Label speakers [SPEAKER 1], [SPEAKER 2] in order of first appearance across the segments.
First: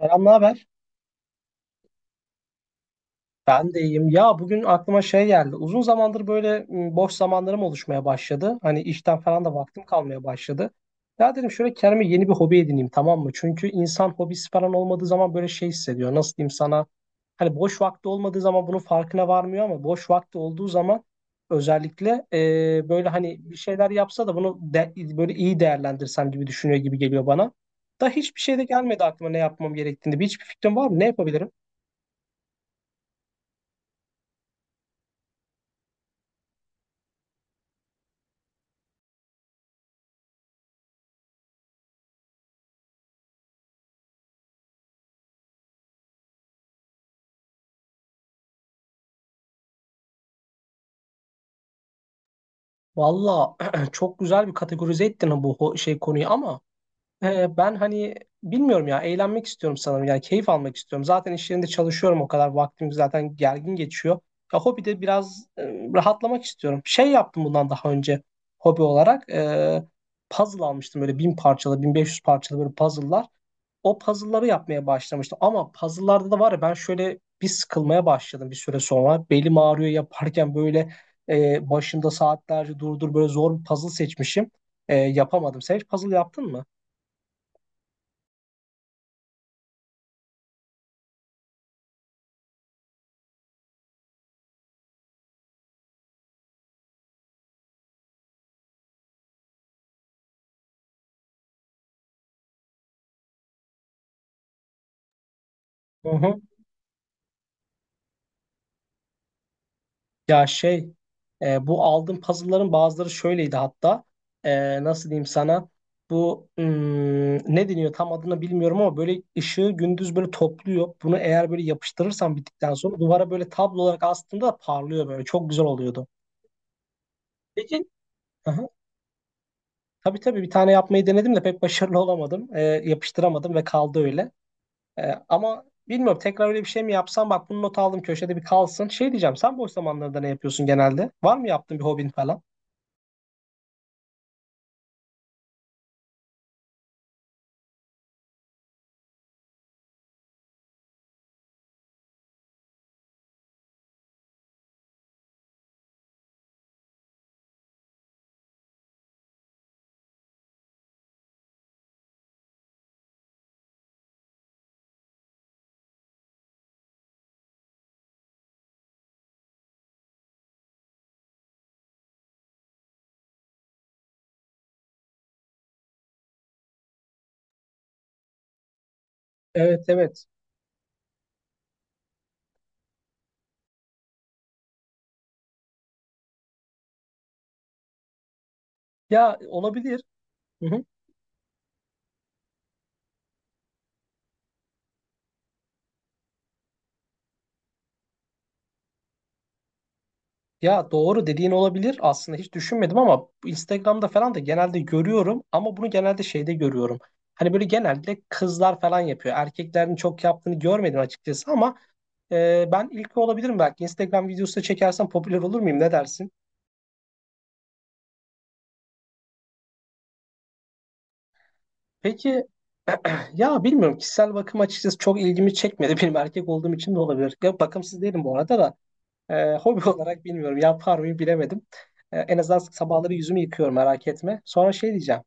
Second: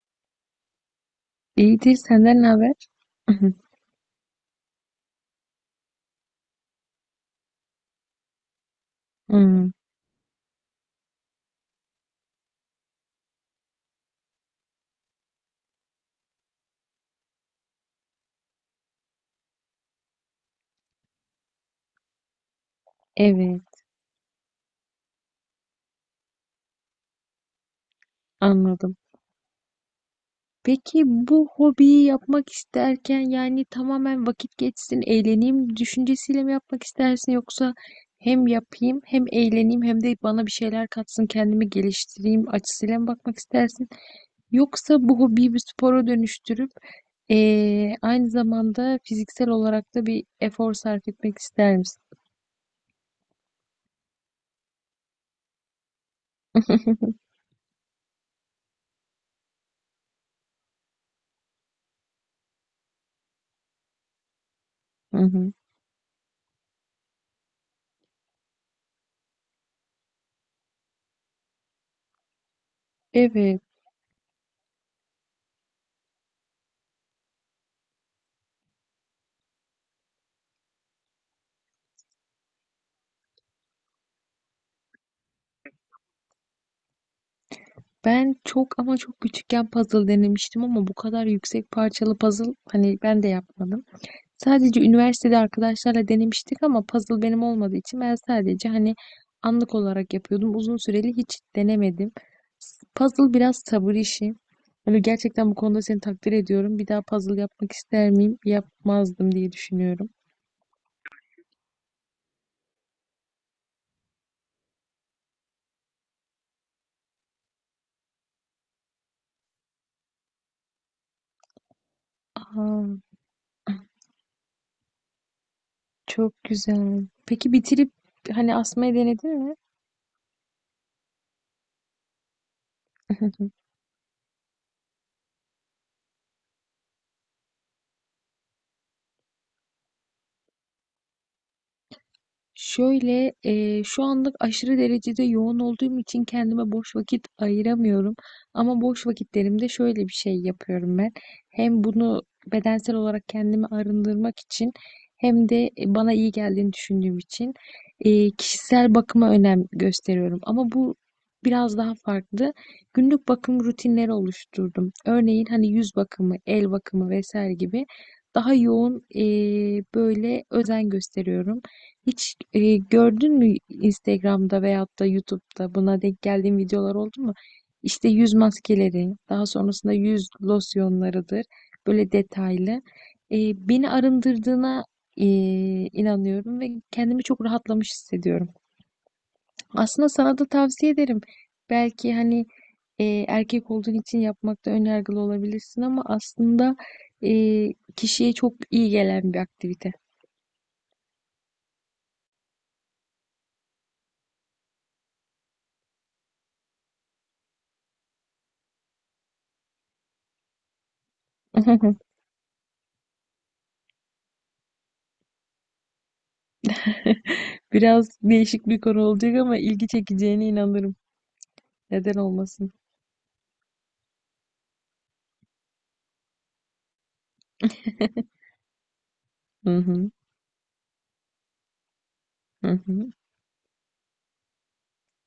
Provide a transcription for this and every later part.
[SPEAKER 1] Selam, ne haber?
[SPEAKER 2] İyidir, senden ne haber?
[SPEAKER 1] Ben de iyiyim. Ya bugün aklıma şey geldi. Uzun zamandır böyle boş zamanlarım oluşmaya başladı. Hani işten falan da
[SPEAKER 2] Hmm,
[SPEAKER 1] vaktim kalmaya başladı. Ya dedim şöyle kendime yeni bir hobi edineyim, tamam mı? Çünkü insan hobisi falan olmadığı zaman böyle şey hissediyor. Nasıl diyeyim sana? Hani boş vakti olmadığı zaman bunun farkına varmıyor ama boş vakti olduğu zaman özellikle böyle hani bir
[SPEAKER 2] evet,
[SPEAKER 1] şeyler yapsa da böyle iyi değerlendirsem gibi düşünüyor gibi geliyor bana. Da hiçbir şey de
[SPEAKER 2] anladım.
[SPEAKER 1] gelmedi aklıma ne yapmam gerektiğini. Hiçbir fikrim var mı?
[SPEAKER 2] Peki
[SPEAKER 1] Ne
[SPEAKER 2] bu
[SPEAKER 1] yapabilirim?
[SPEAKER 2] hobiyi yapmak isterken yani tamamen vakit geçsin, eğleneyim düşüncesiyle mi yapmak istersin yoksa hem yapayım hem eğleneyim hem de bana bir şeyler katsın, kendimi geliştireyim açısıyla mı bakmak istersin? Yoksa bu hobiyi bir spora dönüştürüp aynı zamanda fiziksel olarak da bir efor sarf etmek ister misin?
[SPEAKER 1] Valla çok güzel bir kategorize ettin bu şey konuyu, ama ben hani bilmiyorum ya, eğlenmek istiyorum sanırım, yani keyif almak istiyorum. Zaten iş yerinde çalışıyorum, o kadar vaktim zaten gergin geçiyor. Ya hobi de
[SPEAKER 2] Hı
[SPEAKER 1] biraz
[SPEAKER 2] hı.
[SPEAKER 1] rahatlamak istiyorum. Şey yaptım bundan daha önce hobi olarak, puzzle almıştım, böyle 1.000 parçalı, 1.500 parçalı böyle puzzle'lar.
[SPEAKER 2] Evet.
[SPEAKER 1] O puzzle'ları yapmaya başlamıştım. Ama puzzle'larda da var ya, ben şöyle bir sıkılmaya başladım bir süre sonra. Belim ağrıyor yaparken, böyle başında saatlerce durdur, böyle zor bir puzzle seçmişim. Yapamadım. Sen hiç puzzle yaptın mı?
[SPEAKER 2] Ben çok ama çok küçükken puzzle denemiştim ama bu kadar yüksek parçalı puzzle hani ben de yapmadım. Sadece üniversitede arkadaşlarla denemiştik ama puzzle benim olmadığı için ben sadece hani anlık olarak yapıyordum. Uzun süreli hiç denemedim. Puzzle biraz sabır işi. Hani gerçekten bu konuda seni
[SPEAKER 1] Hı
[SPEAKER 2] takdir
[SPEAKER 1] hı.
[SPEAKER 2] ediyorum. Bir daha puzzle yapmak ister miyim? Yapmazdım diye düşünüyorum.
[SPEAKER 1] Ya şey, bu aldığım puzzle'ların bazıları şöyleydi hatta. Nasıl diyeyim sana, bu ne deniyor, tam adını bilmiyorum ama böyle ışığı gündüz böyle topluyor. Bunu eğer böyle yapıştırırsan, bittikten
[SPEAKER 2] Aa,
[SPEAKER 1] sonra duvara böyle tablo olarak, aslında parlıyor, böyle çok güzel oluyordu.
[SPEAKER 2] çok güzel. Peki
[SPEAKER 1] Peki.
[SPEAKER 2] bitirip hani
[SPEAKER 1] Aha.
[SPEAKER 2] asmayı denedin mi?
[SPEAKER 1] Tabii tabii, bir tane yapmayı denedim de pek başarılı olamadım. Yapıştıramadım ve kaldı öyle. Ama bilmiyorum, tekrar öyle bir şey mi yapsam, bak bunu not aldım, köşede bir kalsın. Şey diyeceğim, sen boş zamanlarında ne yapıyorsun genelde? Var mı yaptığın bir hobin falan?
[SPEAKER 2] Şöyle, şu anlık aşırı derecede yoğun olduğum için kendime boş vakit ayıramıyorum. Ama boş vakitlerimde şöyle bir şey yapıyorum ben. Hem bunu bedensel olarak kendimi arındırmak için hem de bana iyi geldiğini düşündüğüm için kişisel bakıma önem gösteriyorum. Ama bu biraz daha farklı. Günlük bakım rutinleri oluşturdum. Örneğin hani yüz bakımı, el bakımı vesaire gibi daha yoğun böyle özen gösteriyorum. Hiç gördün mü Instagram'da veyahut da YouTube'da buna denk geldiğin videolar oldu mu? İşte yüz maskeleri, daha
[SPEAKER 1] Evet
[SPEAKER 2] sonrasında
[SPEAKER 1] evet.
[SPEAKER 2] yüz losyonlarıdır. Böyle detaylı. Beni arındırdığına e, inanıyorum ve kendimi çok rahatlamış hissediyorum.
[SPEAKER 1] Ya olabilir.
[SPEAKER 2] Aslında sana da
[SPEAKER 1] Hı hı.
[SPEAKER 2] tavsiye ederim. Belki hani erkek olduğun için yapmakta ön yargılı olabilirsin ama aslında e, kişiye çok iyi gelen bir aktivite.
[SPEAKER 1] Ya doğru dediğin, olabilir. Aslında hiç düşünmedim, ama bu Instagram'da falan da genelde görüyorum, ama bunu genelde şeyde görüyorum. Hani böyle genelde kızlar falan yapıyor. Erkeklerin çok yaptığını görmedim açıkçası, ama Ben ilki olabilirim belki. Instagram videosu da çekersem popüler olur muyum? Ne dersin?
[SPEAKER 2] Biraz değişik bir konu olacak ama ilgi çekeceğine inanırım. Neden
[SPEAKER 1] Peki,
[SPEAKER 2] olmasın?
[SPEAKER 1] ya bilmiyorum, kişisel bakım açıkçası çok ilgimi çekmedi. Benim erkek olduğum için de olabilir. Ya bakımsız değilim bu arada da.
[SPEAKER 2] Hı
[SPEAKER 1] Hobi
[SPEAKER 2] hı,
[SPEAKER 1] olarak bilmiyorum, yapar mıyım bilemedim. En azından
[SPEAKER 2] hı hı.
[SPEAKER 1] sabahları yüzümü yıkıyorum, merak etme. Sonra şey diyeceğim.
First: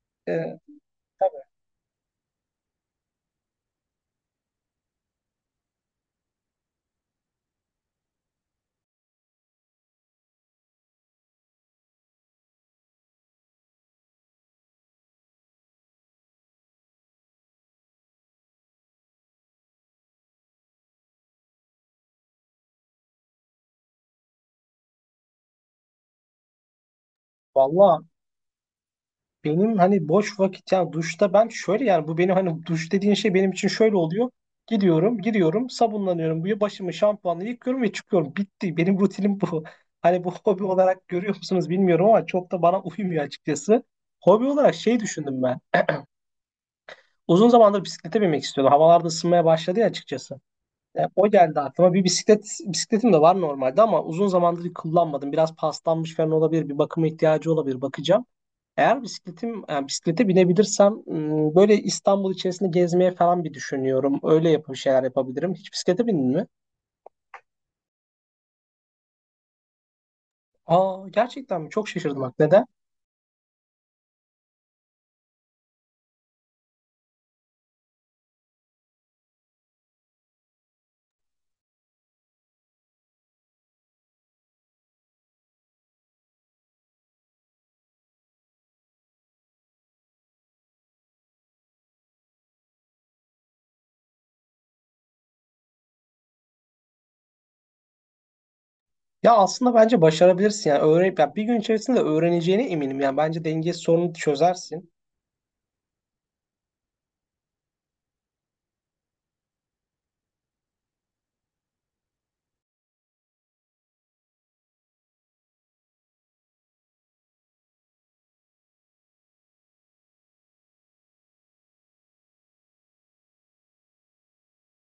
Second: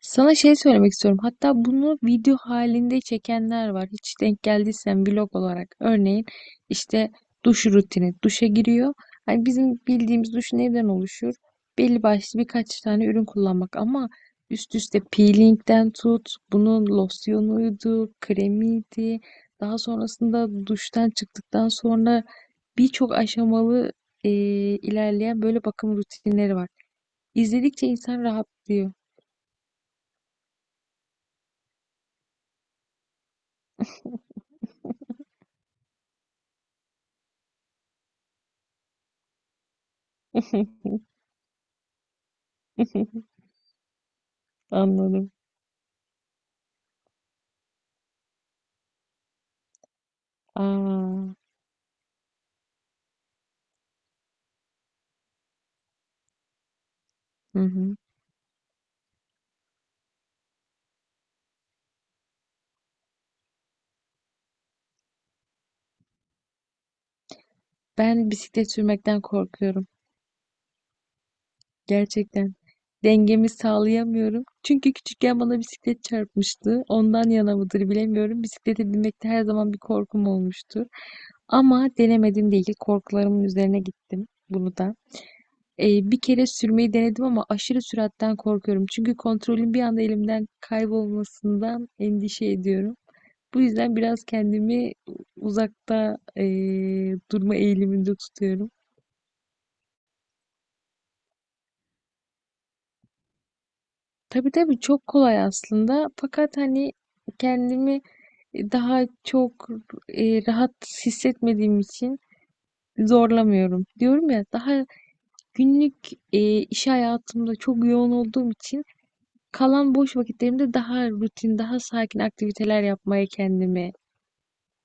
[SPEAKER 2] Sana şey
[SPEAKER 1] Ee,
[SPEAKER 2] söylemek istiyorum.
[SPEAKER 1] tabii,
[SPEAKER 2] Hatta bunu video halinde çekenler var. Hiç denk geldiysen vlog olarak. Örneğin işte duş rutini. Duşa giriyor. Hani bizim bildiğimiz duş neden oluşur? Belli başlı birkaç tane ürün kullanmak ama üst üste peelingden tut, bunun losyonuydu, kremiydi. Daha sonrasında duştan çıktıktan sonra birçok aşamalı e, ilerleyen böyle bakım rutinleri var. İzledikçe
[SPEAKER 1] vallahi
[SPEAKER 2] insan rahatlıyor.
[SPEAKER 1] benim hani boş vakit, ya duşta ben şöyle, yani bu benim hani duş dediğin şey benim için şöyle oluyor. Gidiyorum, giriyorum, sabunlanıyorum. Bu başımı şampuanla yıkıyorum ve çıkıyorum. Bitti. Benim rutinim bu. Hani bu hobi olarak görüyor musunuz bilmiyorum ama çok da bana uymuyor açıkçası. Hobi olarak şey
[SPEAKER 2] Anladım.
[SPEAKER 1] düşündüm ben. Uzun zamandır bisiklete binmek istiyordum. Havalarda ısınmaya başladı ya, açıkçası.
[SPEAKER 2] Aa,
[SPEAKER 1] O geldi aklıma. Bir bisikletim de var normalde ama uzun zamandır kullanmadım. Biraz paslanmış falan olabilir. Bir bakıma ihtiyacı
[SPEAKER 2] hı
[SPEAKER 1] olabilir.
[SPEAKER 2] hı.
[SPEAKER 1] Bakacağım. Eğer bisikletim, yani bisiklete binebilirsem, böyle İstanbul içerisinde gezmeye falan bir düşünüyorum. Öyle yapıp bir şeyler yapabilirim. Hiç bisiklete bindin mi?
[SPEAKER 2] Ben bisiklet sürmekten korkuyorum.
[SPEAKER 1] Aa, gerçekten mi? Çok şaşırdım bak.
[SPEAKER 2] Gerçekten.
[SPEAKER 1] Neden?
[SPEAKER 2] Dengemi sağlayamıyorum. Çünkü küçükken bana bisiklet çarpmıştı. Ondan yana mıdır bilemiyorum. Bisiklete binmekte her zaman bir korkum olmuştur. Ama denemedim değil. Korkularımın üzerine gittim bunu da. Bir kere sürmeyi denedim ama aşırı süratten korkuyorum. Çünkü kontrolün bir anda elimden kaybolmasından endişe ediyorum. Bu yüzden biraz kendimi uzakta durma eğiliminde tutuyorum.
[SPEAKER 1] Ya aslında bence başarabilirsin, yani öğrenip, ya bir gün içerisinde öğreneceğine eminim. Yani bence denge sorunu
[SPEAKER 2] Tabii tabii
[SPEAKER 1] çözersin.
[SPEAKER 2] çok kolay aslında. Fakat hani kendimi daha çok rahat hissetmediğim için zorlamıyorum. Diyorum ya daha günlük iş hayatımda çok yoğun olduğum için kalan boş vakitlerimde daha rutin, daha sakin aktiviteler yapmaya kendimi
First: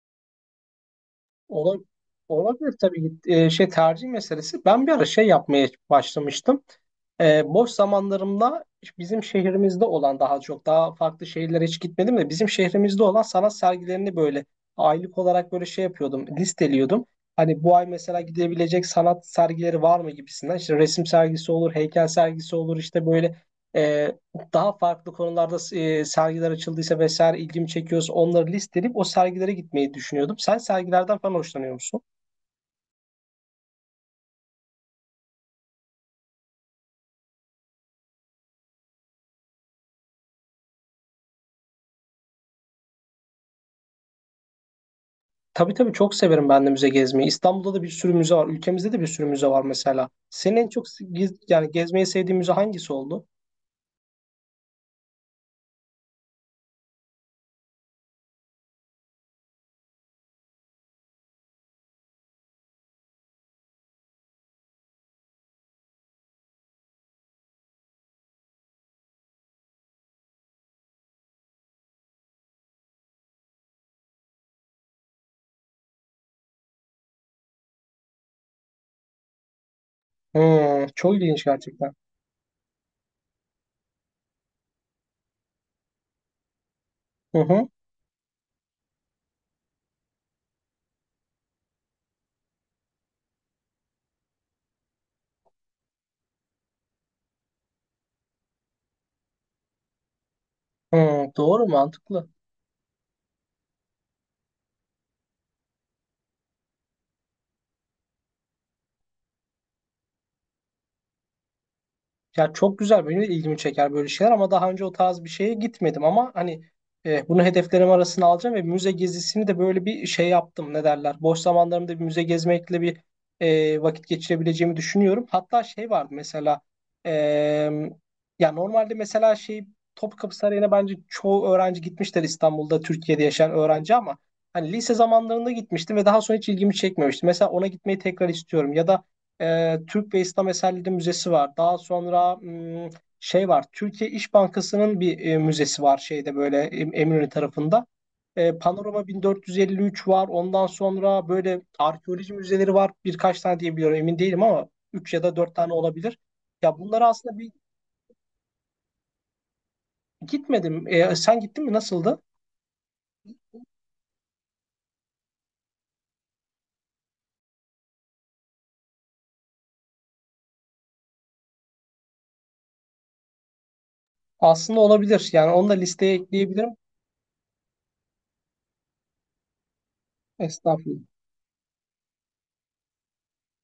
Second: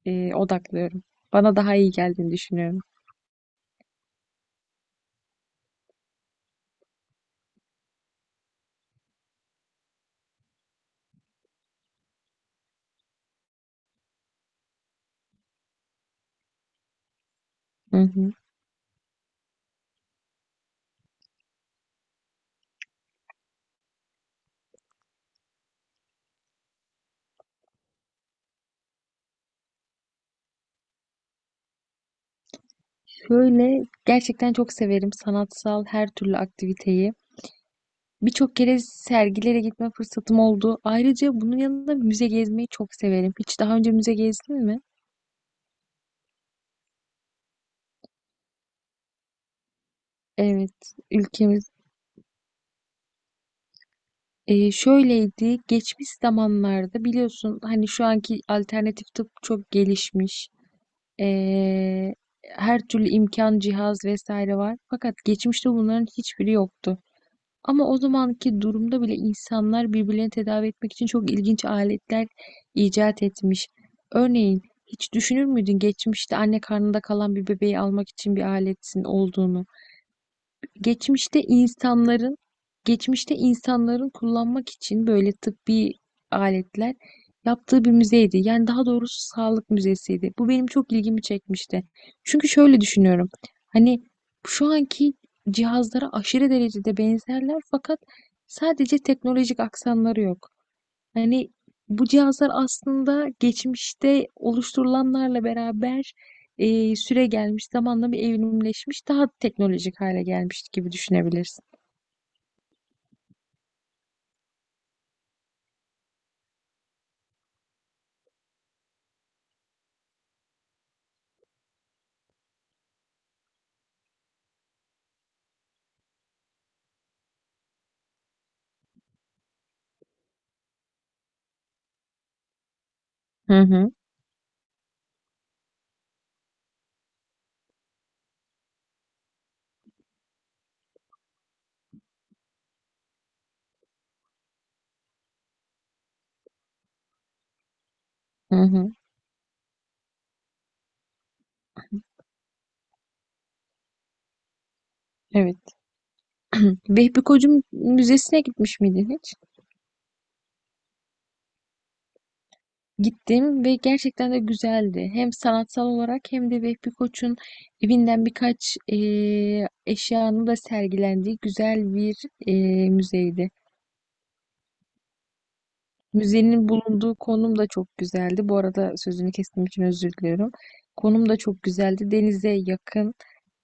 [SPEAKER 2] odaklıyorum. Bana daha
[SPEAKER 1] Ola-
[SPEAKER 2] iyi geldiğini
[SPEAKER 1] Olabilir
[SPEAKER 2] düşünüyorum.
[SPEAKER 1] tabii, şey, tercih meselesi. Ben bir ara şey yapmaya başlamıştım. Boş zamanlarımda bizim şehrimizde olan, daha çok daha farklı şehirlere hiç gitmedim de, bizim şehrimizde olan sanat sergilerini böyle aylık olarak böyle şey yapıyordum, listeliyordum. Hani bu ay
[SPEAKER 2] Hı
[SPEAKER 1] mesela
[SPEAKER 2] hı.
[SPEAKER 1] gidebilecek sanat sergileri var mı, gibisinden. İşte resim sergisi olur, heykel sergisi olur, işte böyle e, daha farklı konularda sergiler açıldıysa vesaire, ilgimi çekiyorsa, onları listeleyip o sergilere gitmeyi düşünüyordum. Sen sergilerden falan hoşlanıyor musun?
[SPEAKER 2] Şöyle gerçekten çok severim sanatsal her türlü aktiviteyi. Birçok kere sergilere gitme fırsatım oldu. Ayrıca bunun yanında müze gezmeyi çok severim. Hiç daha önce müze gezdin mi?
[SPEAKER 1] Tabii tabii, çok severim ben de müze gezmeyi. İstanbul'da da bir sürü müze var. Ülkemizde de bir sürü müze var mesela. Senin en çok
[SPEAKER 2] Evet, ülkemiz.
[SPEAKER 1] gezmeyi sevdiğin müze hangisi oldu?
[SPEAKER 2] Şöyleydi, geçmiş zamanlarda biliyorsun hani şu anki alternatif tıp çok gelişmiş. Eee, Her türlü imkan, cihaz vesaire var. Fakat geçmişte bunların hiçbiri yoktu. Ama o zamanki durumda bile insanlar birbirlerini tedavi etmek için çok ilginç aletler icat etmiş. Örneğin hiç düşünür müydün geçmişte anne karnında kalan bir bebeği almak için bir aletin olduğunu?
[SPEAKER 1] Hmm, çok
[SPEAKER 2] geçmişte
[SPEAKER 1] ilginç gerçekten.
[SPEAKER 2] insanların geçmişte insanların kullanmak için böyle tıbbi aletler
[SPEAKER 1] Hı hı.
[SPEAKER 2] yaptığı bir müzeydi. Yani daha doğrusu sağlık müzesiydi. Bu benim çok ilgimi çekmişti. Çünkü şöyle düşünüyorum. Hani şu anki cihazlara aşırı derecede benzerler fakat sadece teknolojik aksanları yok.
[SPEAKER 1] Hı,
[SPEAKER 2] Hani
[SPEAKER 1] doğru,
[SPEAKER 2] bu
[SPEAKER 1] mantıklı.
[SPEAKER 2] cihazlar aslında geçmişte oluşturulanlarla beraber süre gelmiş, zamanla bir evrimleşmiş, daha teknolojik hale gelmiş gibi düşünebilirsin.
[SPEAKER 1] Ya çok güzel, benim de ilgimi çeker böyle şeyler ama daha önce o tarz bir şeye gitmedim, ama hani bunu hedeflerim arasına alacağım ve müze gezisini de böyle bir şey yaptım, ne derler. Boş zamanlarımda bir müze gezmekle bir vakit geçirebileceğimi düşünüyorum. Hatta şey vardı mesela, e, ya normalde mesela şey, Topkapı Sarayı'na bence çoğu öğrenci gitmişler, İstanbul'da Türkiye'de yaşayan
[SPEAKER 2] Hı hı,
[SPEAKER 1] öğrenci, ama hani lise zamanlarında gitmiştim ve daha sonra hiç ilgimi çekmemişti. Mesela ona gitmeyi tekrar istiyorum, ya da Türk ve İslam Eserleri Müzesi var. Daha sonra şey var. Türkiye İş Bankası'nın bir müzesi var şeyde, böyle Eminönü tarafında.
[SPEAKER 2] hı hı,
[SPEAKER 1] Panorama 1453 var. Ondan sonra böyle arkeoloji müzeleri var. Birkaç tane diyebiliyorum, emin değilim ama 3 ya da 4
[SPEAKER 2] evet.
[SPEAKER 1] tane olabilir. Ya bunlara
[SPEAKER 2] Vehbi
[SPEAKER 1] aslında bir
[SPEAKER 2] Koç'un müzesine gitmiş miydin hiç?
[SPEAKER 1] gitmedim. Sen gittin mi? Nasıldı?
[SPEAKER 2] Gittim ve gerçekten de güzeldi. Hem sanatsal olarak hem de Vehbi Koç'un evinden birkaç eşyanın da sergilendiği güzel bir müzeydi.
[SPEAKER 1] Aslında olabilir, yani onu da listeye ekleyebilirim.
[SPEAKER 2] Müzenin bulunduğu konum da çok güzeldi. Bu arada sözünü kestiğim için özür diliyorum.
[SPEAKER 1] Estağfurullah.
[SPEAKER 2] Konum da çok güzeldi. Denize yakın,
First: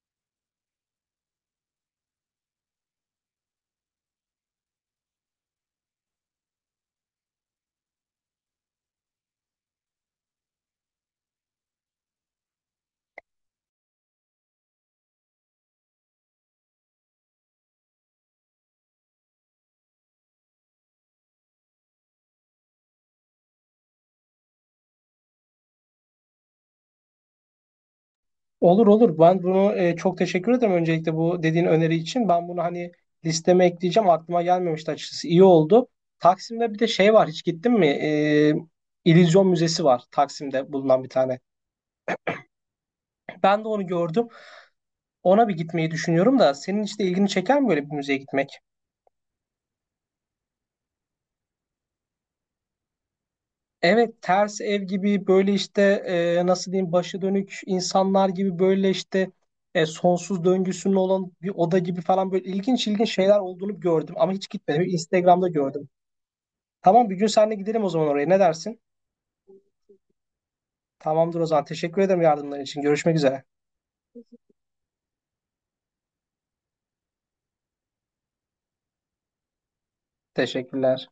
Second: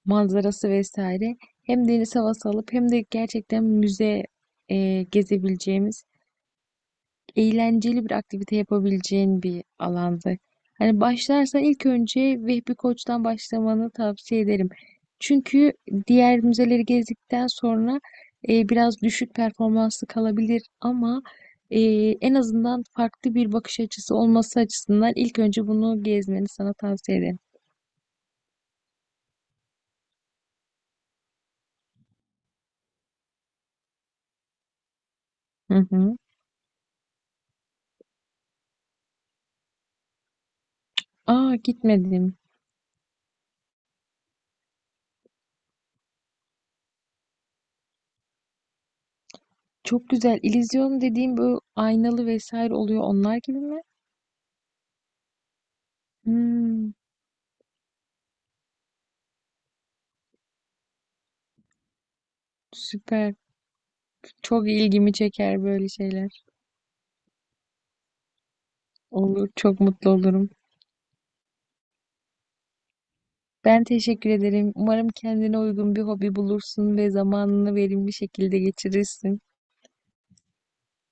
[SPEAKER 2] manzarası vesaire. Hem deniz havası alıp hem de gerçekten müze gezebileceğimiz eğlenceli bir aktivite yapabileceğin bir alanda. Hani başlarsan ilk önce Vehbi Koç'tan başlamanı tavsiye ederim. Çünkü diğer müzeleri gezdikten sonra biraz düşük performanslı kalabilir ama e, en azından farklı bir bakış açısı olması açısından ilk önce bunu gezmeni sana tavsiye ederim.
[SPEAKER 1] Olur olur. Ben bunu, çok teşekkür ederim öncelikle bu dediğin öneri için. Ben bunu hani listeme ekleyeceğim. Aklıma gelmemişti açıkçası. İyi
[SPEAKER 2] Hı
[SPEAKER 1] oldu.
[SPEAKER 2] hı.
[SPEAKER 1] Taksim'de bir de şey var. Hiç gittin mi? İllüzyon Müzesi var. Taksim'de bulunan bir tane.
[SPEAKER 2] Aa, gitmedim.
[SPEAKER 1] Ben de onu gördüm. Ona bir gitmeyi düşünüyorum da, senin işte ilgini çeker mi böyle bir müzeye gitmek?
[SPEAKER 2] Çok güzel. İllüzyon dediğim bu aynalı vesaire oluyor onlar gibi mi?
[SPEAKER 1] Evet, ters ev gibi böyle işte, nasıl diyeyim,
[SPEAKER 2] Hmm,
[SPEAKER 1] başı dönük insanlar gibi, böyle işte sonsuz döngüsünün olan bir oda gibi falan, böyle ilginç ilginç
[SPEAKER 2] süper.
[SPEAKER 1] şeyler olduğunu gördüm ama hiç
[SPEAKER 2] Çok
[SPEAKER 1] gitmedim.
[SPEAKER 2] ilgimi
[SPEAKER 1] Instagram'da
[SPEAKER 2] çeker
[SPEAKER 1] gördüm.
[SPEAKER 2] böyle şeyler.
[SPEAKER 1] Tamam, bir gün seninle gidelim o zaman oraya. Ne dersin?
[SPEAKER 2] Olur, çok mutlu olurum.
[SPEAKER 1] Tamamdır o zaman. Teşekkür ederim yardımların için. Görüşmek üzere.
[SPEAKER 2] Ben teşekkür ederim. Umarım kendine uygun bir hobi bulursun ve zamanını verimli şekilde geçirirsin.
[SPEAKER 1] Teşekkürler.